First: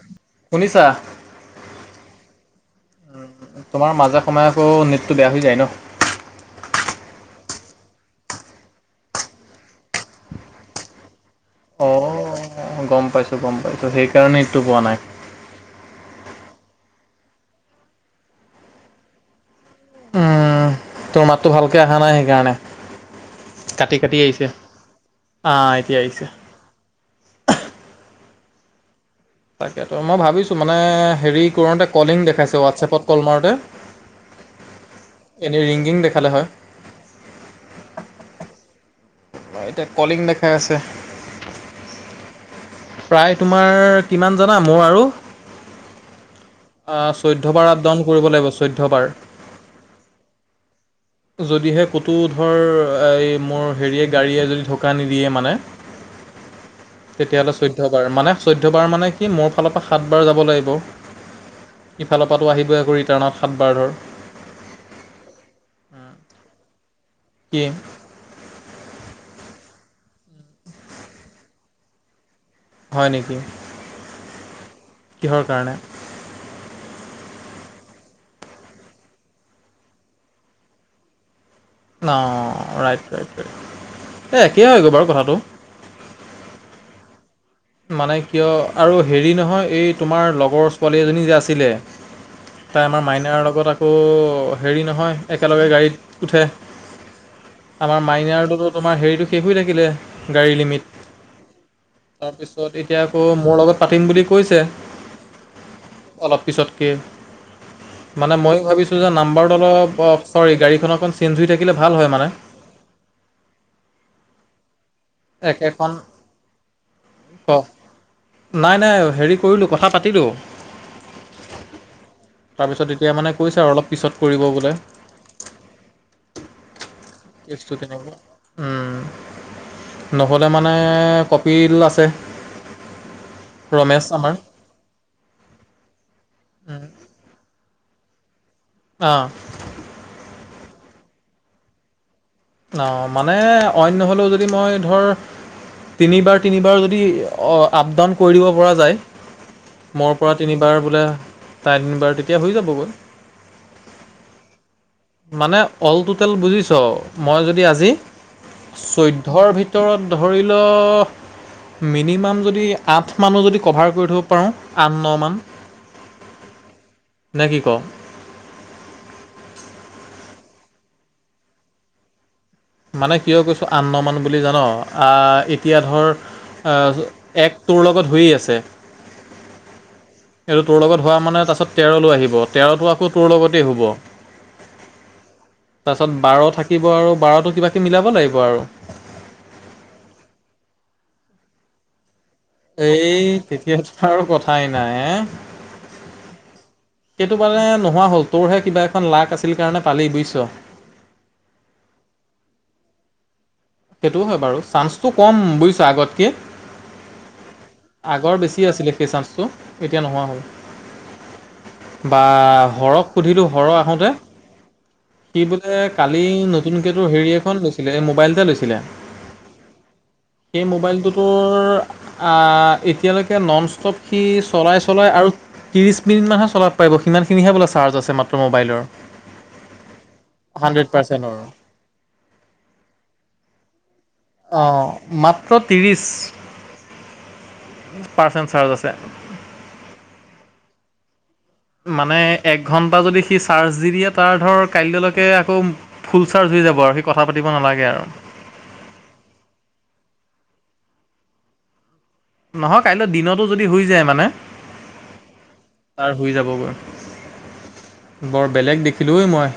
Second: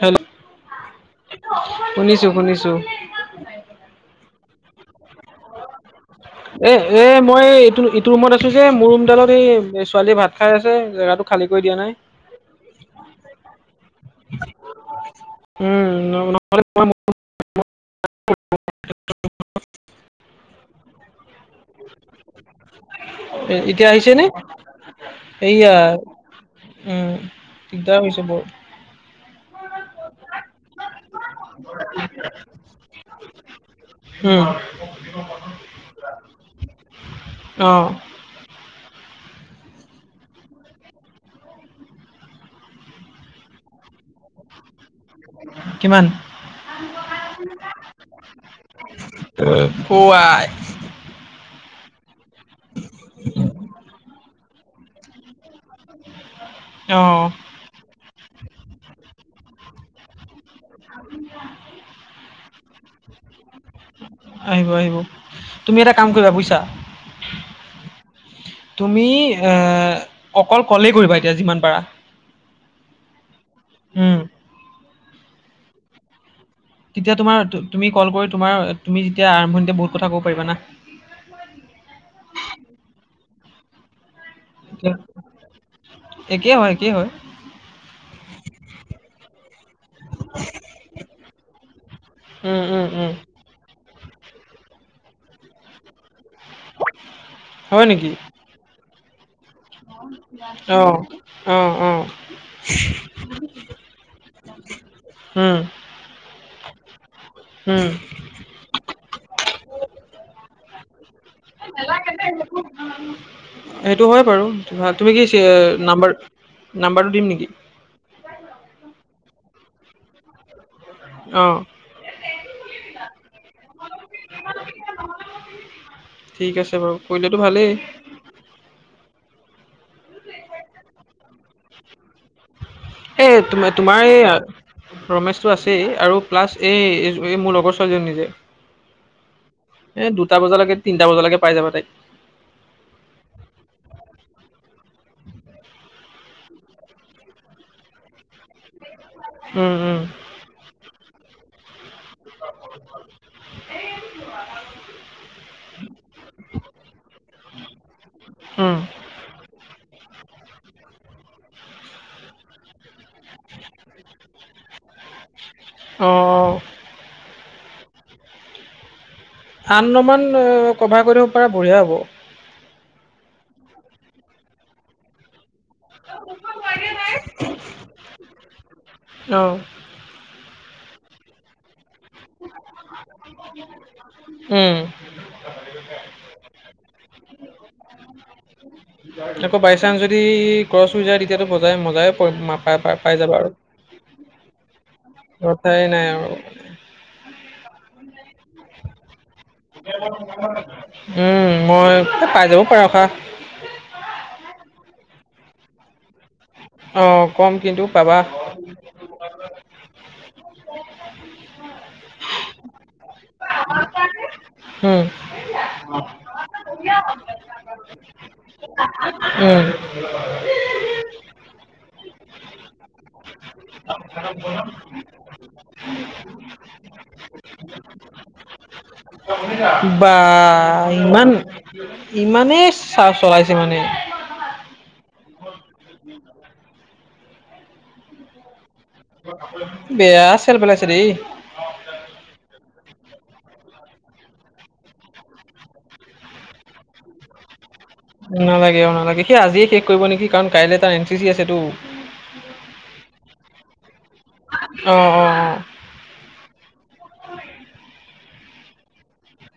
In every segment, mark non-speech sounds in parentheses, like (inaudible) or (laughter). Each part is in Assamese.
হেল্ল', শুনিছা শুনিছোঁ -শুনিছোঁ। তোমাৰ মাজে সময়ে আকৌ নেটটো বেয়া হৈ যায় ন? এ এ মই এইটো -এইটো ৰুমত আছোঁ যে মোৰ ৰুমডালত এই ছোৱালীয়ে ভাত খাই আছে জেগাটো খালী কৰি দিয়া অ, নাই গম পাইছোঁ -গম পাইছোঁ সেইকাৰণেটো পোৱা নাই। উম, (unintelligible) উম, তোৰ মাতটো ভালকে আহা নাই সেইকাৰণে। এতিয়া কাটি-কাটি নে আহিছে এইয়া আহ, এতিয়া আহিছে। উম, দিগদাৰ হৈ যাব। তাকে তো মই ভাবিছো মানে হেৰি কৰোতে কলিং দেখাইছে হোৱাটছএপত কল মাৰোতে। হম। এনে ৰিংগিং দেখালে হয়। অ', এতিয়া কলিং দেখাই আছে। প্ৰায় তোমাৰ কিমান জানা মোৰ আৰু কিমান? চৈধ্যবাৰ আপদাউন কৰিব লাগিব চৈধ্যবাৰ। (unintelligible) অ, আই। যদিহে ক'তো ধৰ এই মোৰ হেৰিয়ে গাড়ীয়ে যদি ঢোকা নিদিয়ে মানে। অ ', তেতিয়াহ'লে চৈধ্যবাৰ মানে চৈধ্যয়বাৰ মানে কি মোৰ ফালৰ পৰা সাত বাৰ যাব লাগিব। ইফালৰ পৰা আহিবই আকৌ ৰিটাৰ্ণত সাত বাৰ ধৰ। আহিব-আহিব তুমি এটা কাম কৰিবা বুইছা। কি? তুমি এ অকল কলেই কৰিবা এতিয়া যিমান পাৰা। হয় নেকি? উম, কিহৰ কাৰণে? তেতিয়া তোমাৰ তুমি কল কৰি তোমাৰ তুমি যেতিয়া আৰম্ভণিতে বহুত কথা কব পাৰিবা না। অ, ৰাইট - ৰাইট - ৰাইট এই একেই হৈ গে' বাৰু কথাটো। একেই হয় - একেই হয়। মানে কিয় আৰু হেৰি নহয় এই তোমাৰ লগৰ ছোৱালী এজনী যে আছিলে। উম, তাই উম, আমাৰ উম, মাইনাৰৰ লগত আকৌ হেৰি নহয় একেলগে গাড়ীত উঠে। হয় আমাৰ নেকি? মাইনাৰডডো তোমাৰ হেৰিটো শেষ হৈ থাকিলে গাড়ী লিমিট। অ', অ', অ', তাৰপিছত এতিয়া আকৌ মোৰ লগত পাতিম বুলি কৈছে। উম, অলপ পিছতকে উম, মানে ময়ো ভাবিছো যে নাম্বাৰটো অলপ অ, চৰি গাড়ীখন অকণ চেঞ্জ হৈ থাকিলে ভাল হয় মানে। (unintelligible) সেইটো হয় বাৰু তুমি কি একেখন নাম্বাৰ - নাম্বাৰটো দিম নেকি? নাই-নাই হেৰি কৰিলো কথা পাতিলো। অ', তাৰপিছত এতিয়া মানে কৈছে আৰু অলপ পিছত কৰিব বোলে। ঠিক আছে বাৰু কৰিলেতো কেছটো ভালেই। তেনেকুৱা উম, নহ'লে মানে কপিল আছে। সেই তোমাৰ - তোমাৰ ৰমেশ আমাৰ এই ৰমেশ টো আছেই আৰু প্লাছ এই - এই মোৰ লগৰ ছোৱালীজনী যে। অ', এ দুটা বজালৈকে তিনিটা বজালৈকে পাই যাবা তাইক। ন মানে অইন নহ'লেও যদি মই ধৰ তিনিবাৰ - তিনিবাৰ যদি আপ ডাউন কৰি দিব পৰা যায়। উম, উম, মোৰ পৰা তিনিবাৰ বোলে তাই তিনিবাৰ তেতিয়া হৈ যাবগৈ। মানে অল টুটেল বুজিছ মই যদি আজি উম, চৈধ ধৰ ভিতৰত ধৰি ল মিনিমাম যদি আঠ মানো যদি কভাৰ কৰি থ'ব পাৰোঁ আঠ ন মান অ। নে কি ক আন্নমান ন কভাৰ কৰিব পাৰা বঢ়িয়া হ'ব। মানে কিয় কৈছো আন্নমান বুলি জান আহ এতিয়া ধৰ অ, এক তোৰ লগত হৈয়ে আছে। অ', এইটো তোৰ লগত হোৱা মানে তাৰছত তেৰলৈ আহিব তেৰটো আকৌ তোৰ লগতে শুব। উম। তাছত বাৰ থাকিব আৰু বাৰতো কিবা কিবি মিলাব লাগিব আৰু। আকৌ বাই চানঞ্চ যদি ক্সছ হৈ যায় তেতিয়াতো বজাই মজাই পয় মাত এই তেতিয়াতো আৰু কথাই নাই এ তাই নাই আৰু। সেইটো মানে নোহোৱা হ'ল তোৰহে কিবা এখন লাক আছিল কাৰণে পালি বুজিছ। উম মই পাই যাব পাৰ খা। সেইটোও হয় বাৰু চান্সটো কম বুজিছ আগতকে। অ কম কিন্তু পাবা। কি আছিলে সেই চানসটো এতিয়া নোহোৱা হ'ল। বা সৰহ সুধিলো সৰহ আহোঁতে হম। কি বোলে কালি নতুনকে তো হেৰি এখন লৈছিলে মোবাইলতে লৈছ- উম। (unintelligible) এই মোবাইলটোতোৰ আ এতিয়ালৈকে নন ষ্টপ সি চলাই চলাই আৰু। ত্ৰিছ মিনিটমানহে চলাব পাৰিব সিখিনিহে বোলে চাৰ্জছে মাত্ৰ মোবাইলৰ। বা হাণ্ড্ৰেড ইমান পাৰ্চেণ্টৰ ইমানেই চা চলাইছে মানে। অ মাত্ৰ ত্ৰিছ পাৰ্চেণ্ট চাৰ্জ আছে। বেয়া চেল পেলাইছে দেই। মানে এক ঘণ্টা যদি সি চাৰ্জ দি দিয়ে তাৰ ধৰ কাইলেলৈকে আকৌ ফুল চাৰ্জ হৈ যাব আৰু সি কথা পাতিব নালাগে আৰু। নালাগে অ নালাগে সেই আজিয়ে শেষ কৰিব নেকি কাৰণ কাইলে তাৰ এন চি চি আছেটো। নহয় কাইলৈ দিনতো যদি হৈ যায় মানে। অ অ অ তাৰ শুই যাবগৈ বৰ বেলেগ দেখিলো ঐ মই।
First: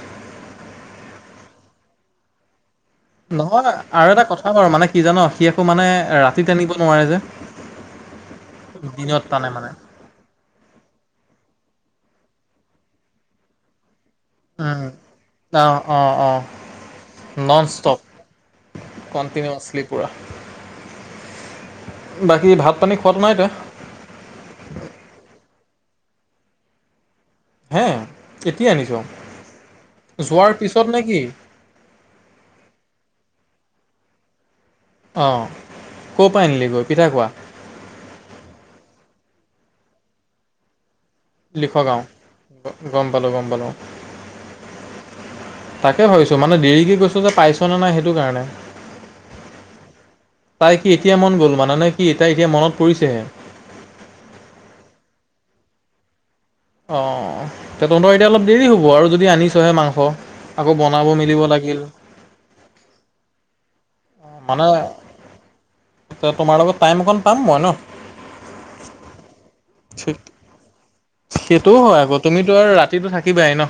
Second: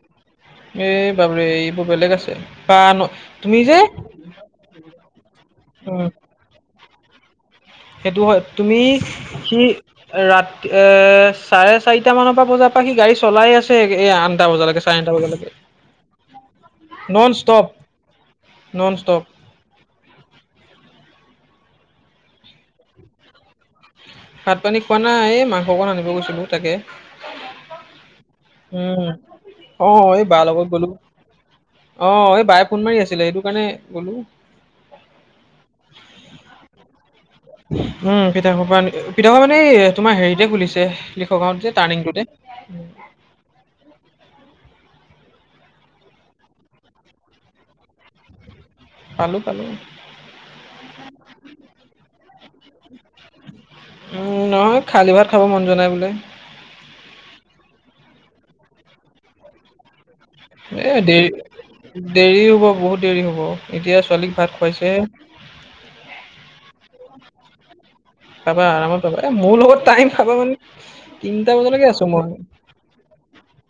এই বাবৰে এইবোৰ বেলেগ আছে। বা ন তুমি নহয় যে আৰু এটা কথা বাৰু মানে কি জান সি এককো মানে উম ৰাতিত আনিব নোৱাৰে যে। সেইটো হয় তুমি দিনত টানে সি মানে ৰাত এ চাৰে চাৰিটা মানৰ পৰা বজাৰ পৰা সি গাড়ী চলাই আছে এ আন উ অ অ অ নন ষ্টপ। নন ষ্টপ কণ্টিনিয়চিলিক পুৰা বাকী ভাত পানী খোৱাত নাই তই? ভাত পানী খোৱা নাই এই মাংস অকণ আনিব গৈছিলোঁ তাকে। হে এতিয়া আনিছ উম অ এই বাৰ যোৱাৰ লগত পিছত গ'লো। নে কি অ এই বায়ে ফোন মাৰি আছিলে সেইটো কাৰণে গ'লো। অ ক'ৰ পৰা আনিলি গৈ পিঠা খোৱা। উম পিঠা খোৱা আনে পিঠা মানে এ তোমাৰ হেৰিতে খুলিছে। সেসভাত যে তাৰনিংটোতে হ'লো গম পালোঁ অ। তাকে ভাবিছো মানে দেৰিক গৈছো যে পাইছ নে নাই? সেইটো কাৰণে। পালো, পালো। তাই কি এতিয়া মন গ'ল মানে নে কি, তাই এতিয়া মনত পৰিছেহে? উম নহয়, খালী ভাত খাব মন যোৱা নাই বোলে। অঁহ এতিয়া তহঁতৰ এতিয়া অলপ দেৰি হ'ব আৰু যদি আনিছহে মাংস। আকৌ এ বনাব মেলিব লাগিল দেৰি দেৰি হ'ব বহুত দেৰি হ'ব এতিয়া ছোৱালীক ভাত খুৱাইছেহে। চ তোমাৰ লগত টাইম অকণ পাম মই ন। তা পা আৰামত পাবা এ মোৰ লগত টাইম খাবা মানে তিনিটা সেইটোও বজালৈকে হয় আছো আকৌ মই তুমিতো আৰু ৰাতিটো থাকিবাই ন।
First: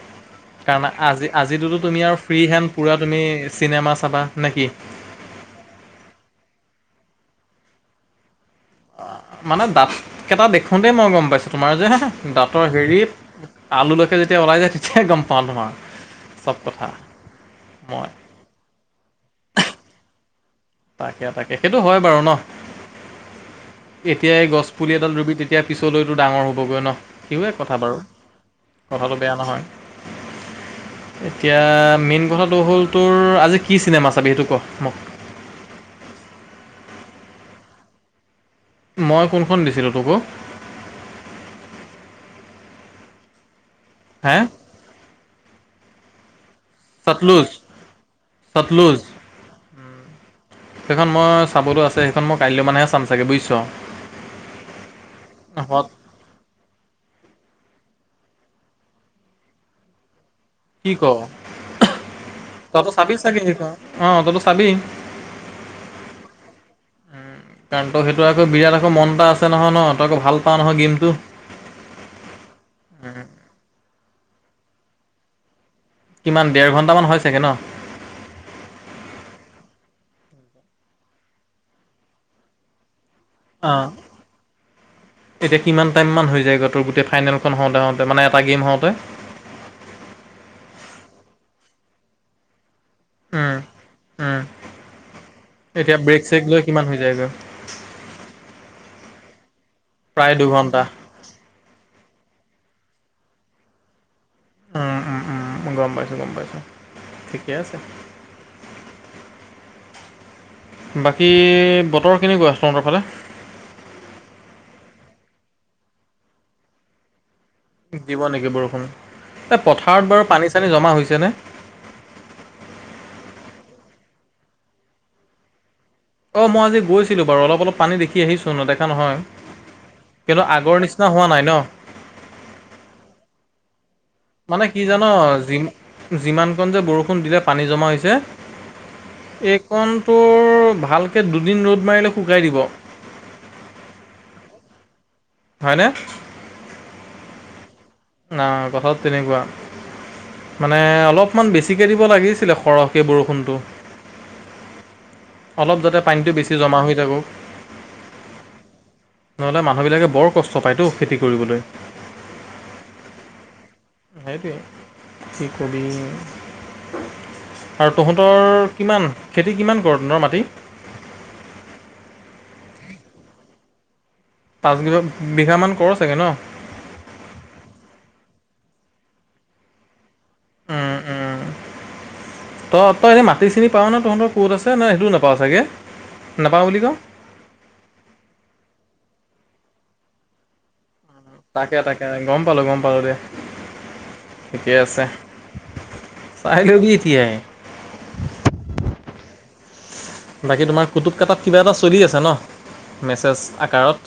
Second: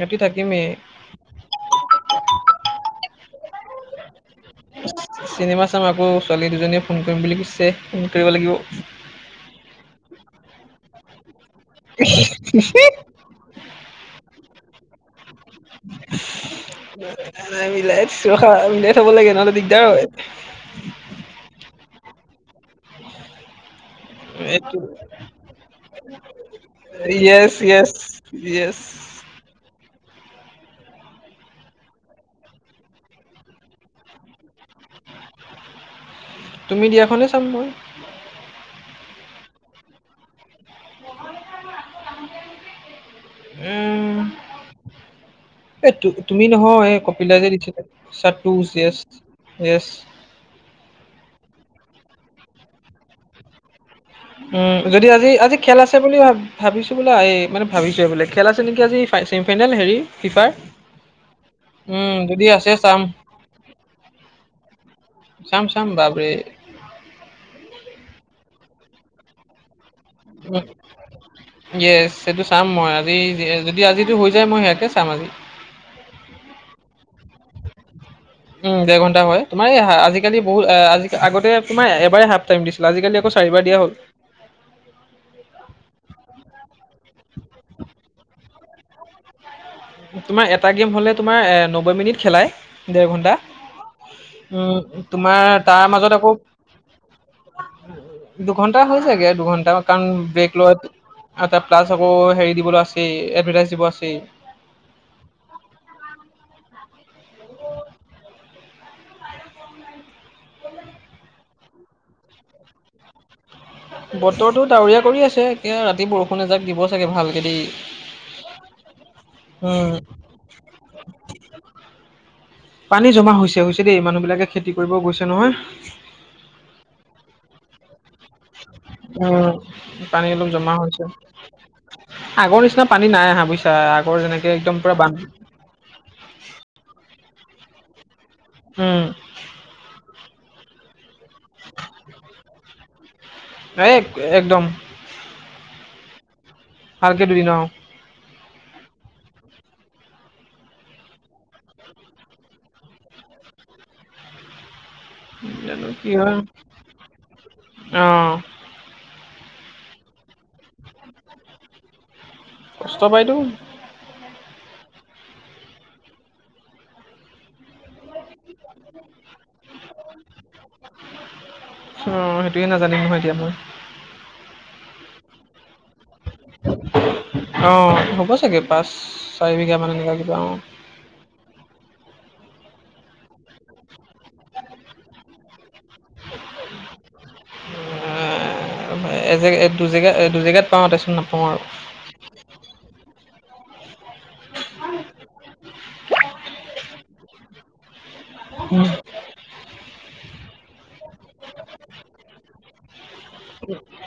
ৰাতি থাকিমেই কানা আজি আজিটোতো তুমি আৰু ফ্ৰী হেণ্ড। পূৰা তুমি চিনেমা চাবা নে কি? চিনেমা চাম আকৌ, ছোৱালী দুজনীয়ে ফোন কৰিম বুলি কৈছে, ফোন কৰিব লাগিব। অ মানে দাঁত কেইটা দেখোতেই মই গম পাইছো। তোমাৰ যে হে দাঁতৰ হেৰিত আলুলৈকে যেতিয়া ওলাই যায় তেতিয়াই গম পাওঁ, তোমাৰ চব কথা নাই নাই মিলাই মই। দিছো ৰখা উলিয়াই থ'ব লাগে নহ'লে দিগদাৰ হয়। তাকে তাকে সেইটো হয় বাৰু ন? এতিয়া এই গছ এইটো পুলি এডাল ৰুবি তেতিয়া পিছলৈতো ডাঙৰ হ'বগৈ নহ। সেইৱে য়েছ কথা য়েছ বাৰু। য়েছ কথাটো বেয়া নহয়। এতিয়া মেইন কথাটো হ'ল তোৰ আজি কি চিনেমা চাবি সেইটো ক মোক? তুমি দিয়াখনেই চাম মই। মই কোনখন দিছিলোঁ তোক অ? ম (unintelligible) হে? এই তুমি নহয়, এই কপিলে যে চাটলুজ দিছিলে জ চাটলুজ (unintelligible) এছ। সেইখন মই চাবতো আছে, সেইখন মই কাইলৈ মানেহে চাম চাগৈ বুজিছঁ। উম যদি আজি-আজি খেল আছে বুলি ভাব ভাবিছোঁ বোলে এই মে ভাবিছোঁ এই বোলে, খেল আছে নেকি আজি চেমি ফাইনেল হেৰি ফিফাৰ। কি ক? উম, যদি আছে তইতো চাম চাবি চাগে অ তইতো চাবি। চম চম বাবেই। উমঁ কাৰণ তই সেইটো আকৌ বিৰাট আকৌ মন এটা আছে নহয় ন? তই আকৌ ভাল পাওঁ নহয় গেমতটো। ইয়েছ সেইটো চাম মই আজি যদি আজিতো হৈ যায় মই সেয়াকে চাম আজি। কিমান ডেৰ ঘণ্টামান হয় চাগে ন? উমঁ দেৰ ঘন্টা হয়। তোমাৰ আজিকালি বহুত আজি আগতে তোমাৰ এবাৰে হাফ টাইম দিছিলে আজিকালি আকৌ চাৰিবাৰ দিয়া অঁহ। হ'ল। এতিয়া কিমান টাইমমান হৈ যায়গৈ তোৰ গোটেই ফাইনেলখন হওঁতে-হওঁতে মানে এটা গেম হওঁতে? তোমাৰ এটা গেম হলে তোমাৰ এ নব্বৈ মিনিট খেলাই, দেৰ ঘন্টা। উম উম উমঁ তোমাৰ তাৰ এতিয়া মাজত ব্ৰেক আকৌ চেক লৈ কিমান হৈ যায়গৈ দুঘন্টা হৈ যায়গে, দুঘন্টা কাৰণ প্ৰায় ব্ৰেক দুঘণ্টা লোৱাটো এটা প্লাছ আকৌ হেৰি দিবলৈ আছে, এডভাৰটাইজ দিব আছে। উমঁ, উমঁ-উমঁ গম পাইছো, গম পাইছো ঠিকে আছে। বাকী বতৰ কেনেকুৱা তহঁতৰ ফালে? বতৰটো ডাৱৰীয়া কৰি আছে। এতিয়া ৰাতি বৰষুণ এজাক দিব চাগে ভালকে দেই। দিব নেকি বৰষুণ? এই উম পথাৰত বাৰু পানী-চানী জমা হৈছে নে? পানী জমা হৈছে হৈছে দেই। মানুহ বিলাকে খেতি কৰিব গৈছে নহয়। অ মই আজি গৈছিলো বাৰু অলপ অলপ পানী দেখি কি আহিছো নেদেখা নহয়, উম পানী কিন্তু অলপ জমা আগৰ হৈছে নিচিনা হোৱা নাই ন? আগৰ নিচিনা পানী নাই আহা বুজিছা, আগৰ যেনেকে মানে একদম কি পুৰা জান বান যি যিমানকণ যে বৰষুণ দিলে পানী জমা হৈছে উমঁ। এইকণটোৰ ভালকৈ দুদিন ৰ'দ মাৰিলে শুকাই দিব। এই একদম। হয়নে? ভালকে দুদিন, অ'! অ'! কথাটো তেনেকুৱা। মানে, অলপমান বেছিকে দিব লাগিছিলে, সৰহকে বৰষুণটো। অলপ জানো যাতে কি পানীটো হয় বেছি জমা হৈ থাকো। অ নহ'লে মানুহবিলাকে বৰ কষ্ট পায়তো খেতি কৰিবলৈ। কষ্ট পাইতো। সেইটোৱে! কি ক'বি (unintelligible) আৰু তহঁতৰ কিমান, খেতি কিমান ক'ৰ তহঁতৰ মাটি? অ'! সেইটোৱে নাজানিম নহয়, এতিয়া মই। পাঁচ বিঘা, বিঘামান ক'ৰ চাগৈ ন'? অ'! হ'ব চাগে, পাঁচ- চাৰি বিঘা মান, এনেকুৱা কিবা অ'! উম উম (inaudible) তই, তই এনে, মাটি চিনি পাওঁ ন'? তহঁতৰ ক'ত আছে! নে, সেইটোও নাপাওঁ চাগে? নাপাওঁ বুলি ক'? এ, এজে, এইটো জেগা, এইটো জেগাত পাওঁ। তাৰপাছত, না তাকে, তাকে! গম পালোঁ, গম পালোঁ দে। ঠিকে আছে, চাই লবি এতিয়াই। উম! বাকী তোমাৰ, কুটুক -কাটাত কিবা এটা চলি আছে ন'? মেছেজ। আকাৰত।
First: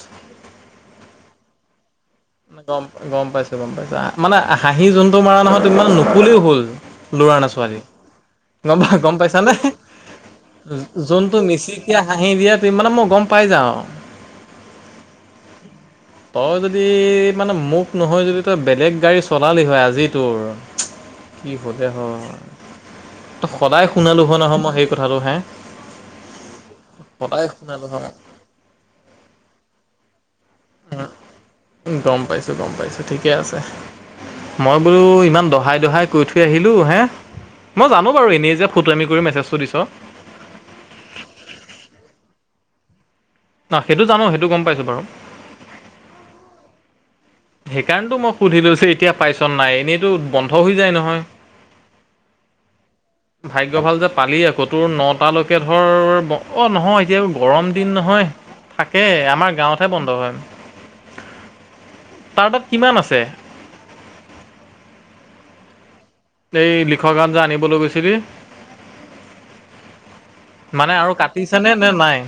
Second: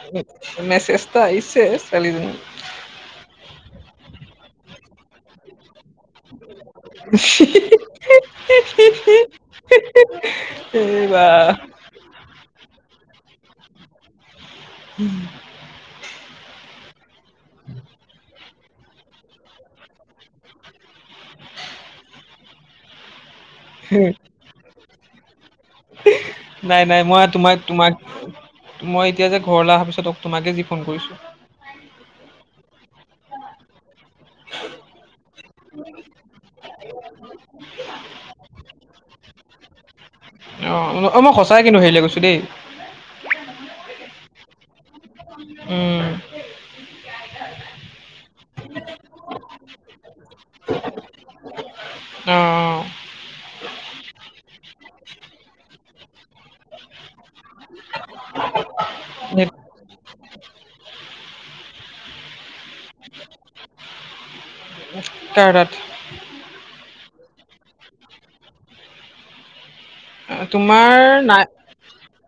মেছেজ এটা আহিছে, ছোৱালী এজনী। গম, গম পাইছোঁ, গম পাইছোঁ। মানে, হাঁহি যোনটো মৰা নহয়, তুমি মানে, নক'লেও হ'ল। ল'ৰা না ছোৱালী? গম পাই, গম পাইছানে? এই বা যোনটো মিচি এতিয়া হাঁহি দিয়া, তুমি মানে, মই গম পাই যাওঁ। (unintelligible) তই যদি, মানে, মোক নহয় যদি, তই বেলেগ গাড়ী চলালি হয়! আজি তোৰ (inaudible) কি হ'লে হয়! তোক সদায় শুনালোঁ হয়, নহয় মই! সেই কথাটো হে। নাই, নাই। মই সদায় তোমাক, শুনালো তোমাক, হয় মই এতিয়া যে, ঘৰলে অহাৰ পিছত, তোমাকে যি ফোন কৰিছোঁ। গম পাইছোঁ, গম পাইছোঁ, ঠিকে আছে। মই বোলোঁ, ইমান দহাই -দহাই কৈ থৈ আহিলোঁ। হে! মই জানোঁ বাৰু, এনেই যে ফটোৱামি কৰি মেছেজটো দিছ। অ'! মই সঁচাই কিন্তু, হেৰিলৈ গৈছোঁ দেই। (unintelligible) সেইটো জানোঁ, সেইটো গম পাইছোঁ বাৰু। উম! সেইকাৰণতো, মই সুধি লৈছোঁ, এতিয়া পাইছ নাই? এনেইতো বন্ধ হৈ যায়, নহয়। অঁ ভাগ্য ভাল যে পালি আকৌ। তোৰ, নটালৈকে ধৰ, অ'! নহয়, এতিয়া গৰম দিন নহয়! তাকে, অঁ আমাৰ গাঁৱত হে বন্ধ হয়। তাৰ, তাত কিমান আছে? কাৰ তাত? এই, লিখক গান যে, আনিবলৈ গৈছিলি? মানে আৰু কাটিছে নে, নে নাই?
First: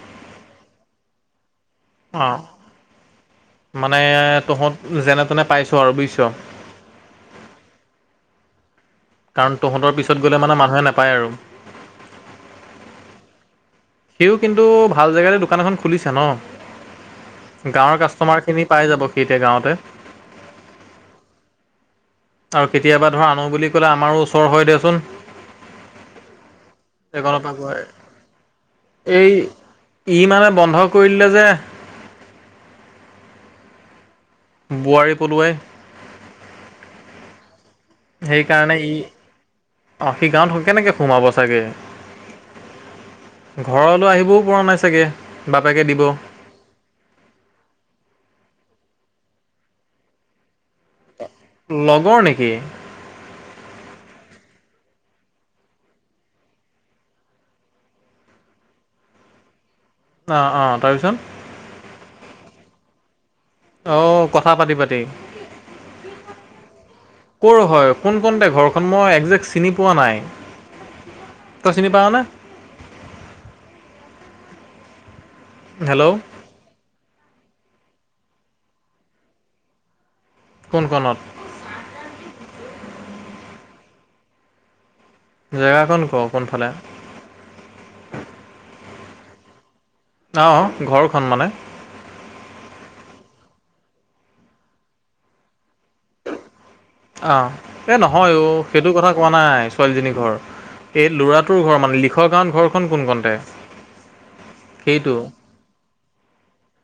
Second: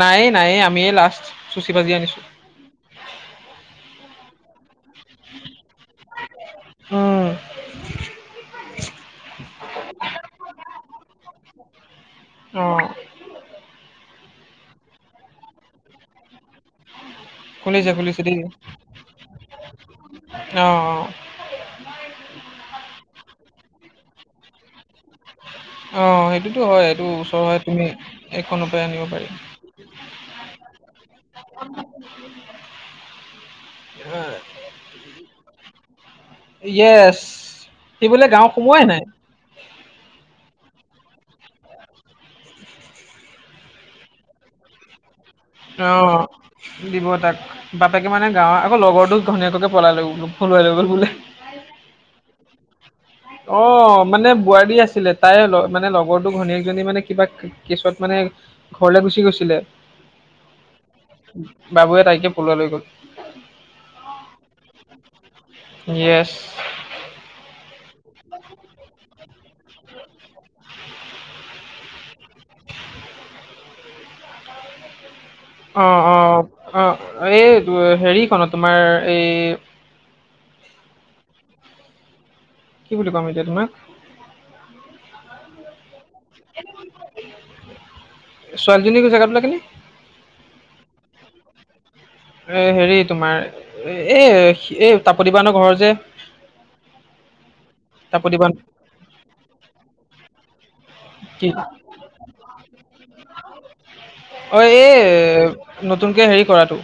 নাইয়ে, নাইয়ে। আমিয়ে লাষ্ট, চুচি বাছি আনিছোঁ। অ', মানে তহঁত, যেনে- তেনে পাইছ আৰু বুজিছ। উম! কাৰণ, তহঁতৰ পিছত গ'লে মানে, মানুহে নাপায় আৰু। অ'! সিওঁ কিন্তু, ভাল জেগাতে দোকান এখন খুলিছে ন'? খুলিছে গাঁৱৰ খুলিছে দেই কাষ্টমাৰ খিনি পাই যাব, সি এতিয়া গাঁৱতে। অঁ অঁ আৰু কেতিয়াবা ধৰ, আনোঁ বুলি ক'লে, আমাৰো ওচৰ হয়, দেচোন। অ সেইটোতো হয় এইটো এইকনৰ ওচৰ পৰা হয় গৈ। তুমি এইখনৰ পৰাই আনিব এই পাৰি ই মানে বন্ধ কৰি দিলে যে হা। বোৱাৰী পলুৱাই য়েছ! সি বোলে গাওঁ সেইকাৰণে সোমোৱাই ই নাই। অ'! সি গাঁৱত কেনেকে সোমাব চাগে? ঘৰলৈ আহিবও পৰা নাই চাগে বাপেকে অ। দিব। দিব তাক বাপেকে মানে গাঁৱৰ আকৌ, লগৰটো ঘৈনীয়েককে পলাই লৈ পলুৱাই লৈ গ'ল বোলে লগৰ নেকি? অ, মানে বোৱাৰী আছিলে তাই মানে লগৰটো ঘনীয়েকজনী মানে কিবা কেছত মানে ঘৰলে গুচি গৈছিলে অ, অ, তাৰপিছত বাবুৱে তাইকে পলোৱাই লৈ গ'ল অহ কথা পাতি পাতি, য়েছ, ক'ৰ হয়? কোন কনতে ঘৰখন মই একজেক্ট চিনি পোৱা নাই। তই চিনি পাৱনে? অ- অ, হেল্ল' অ এই হেৰিখন তোমাৰ এই কোন কনত? কি বুলি কম এতিয়া তোমাক। জেগা কন ক কোনফালে। ছোৱালীজনীৰ জেগাতো লগে নে? অ, ঘৰখন মানে এ হেৰি তোমাৰ এই এই তাপতি বায়নৰ ঘৰৰ যে আহ, এ নহয় তাপতি অ বান সেইটো কথা কোৱা নাই ছোৱালীজনীৰ ঘৰ এই কি ল'ৰাটোৰ ঘৰ মানে লিখৰ গাঁৱত ঘৰখন কোন কণতে অ সেইটো। এই নতুনকে হেৰি কৰাটো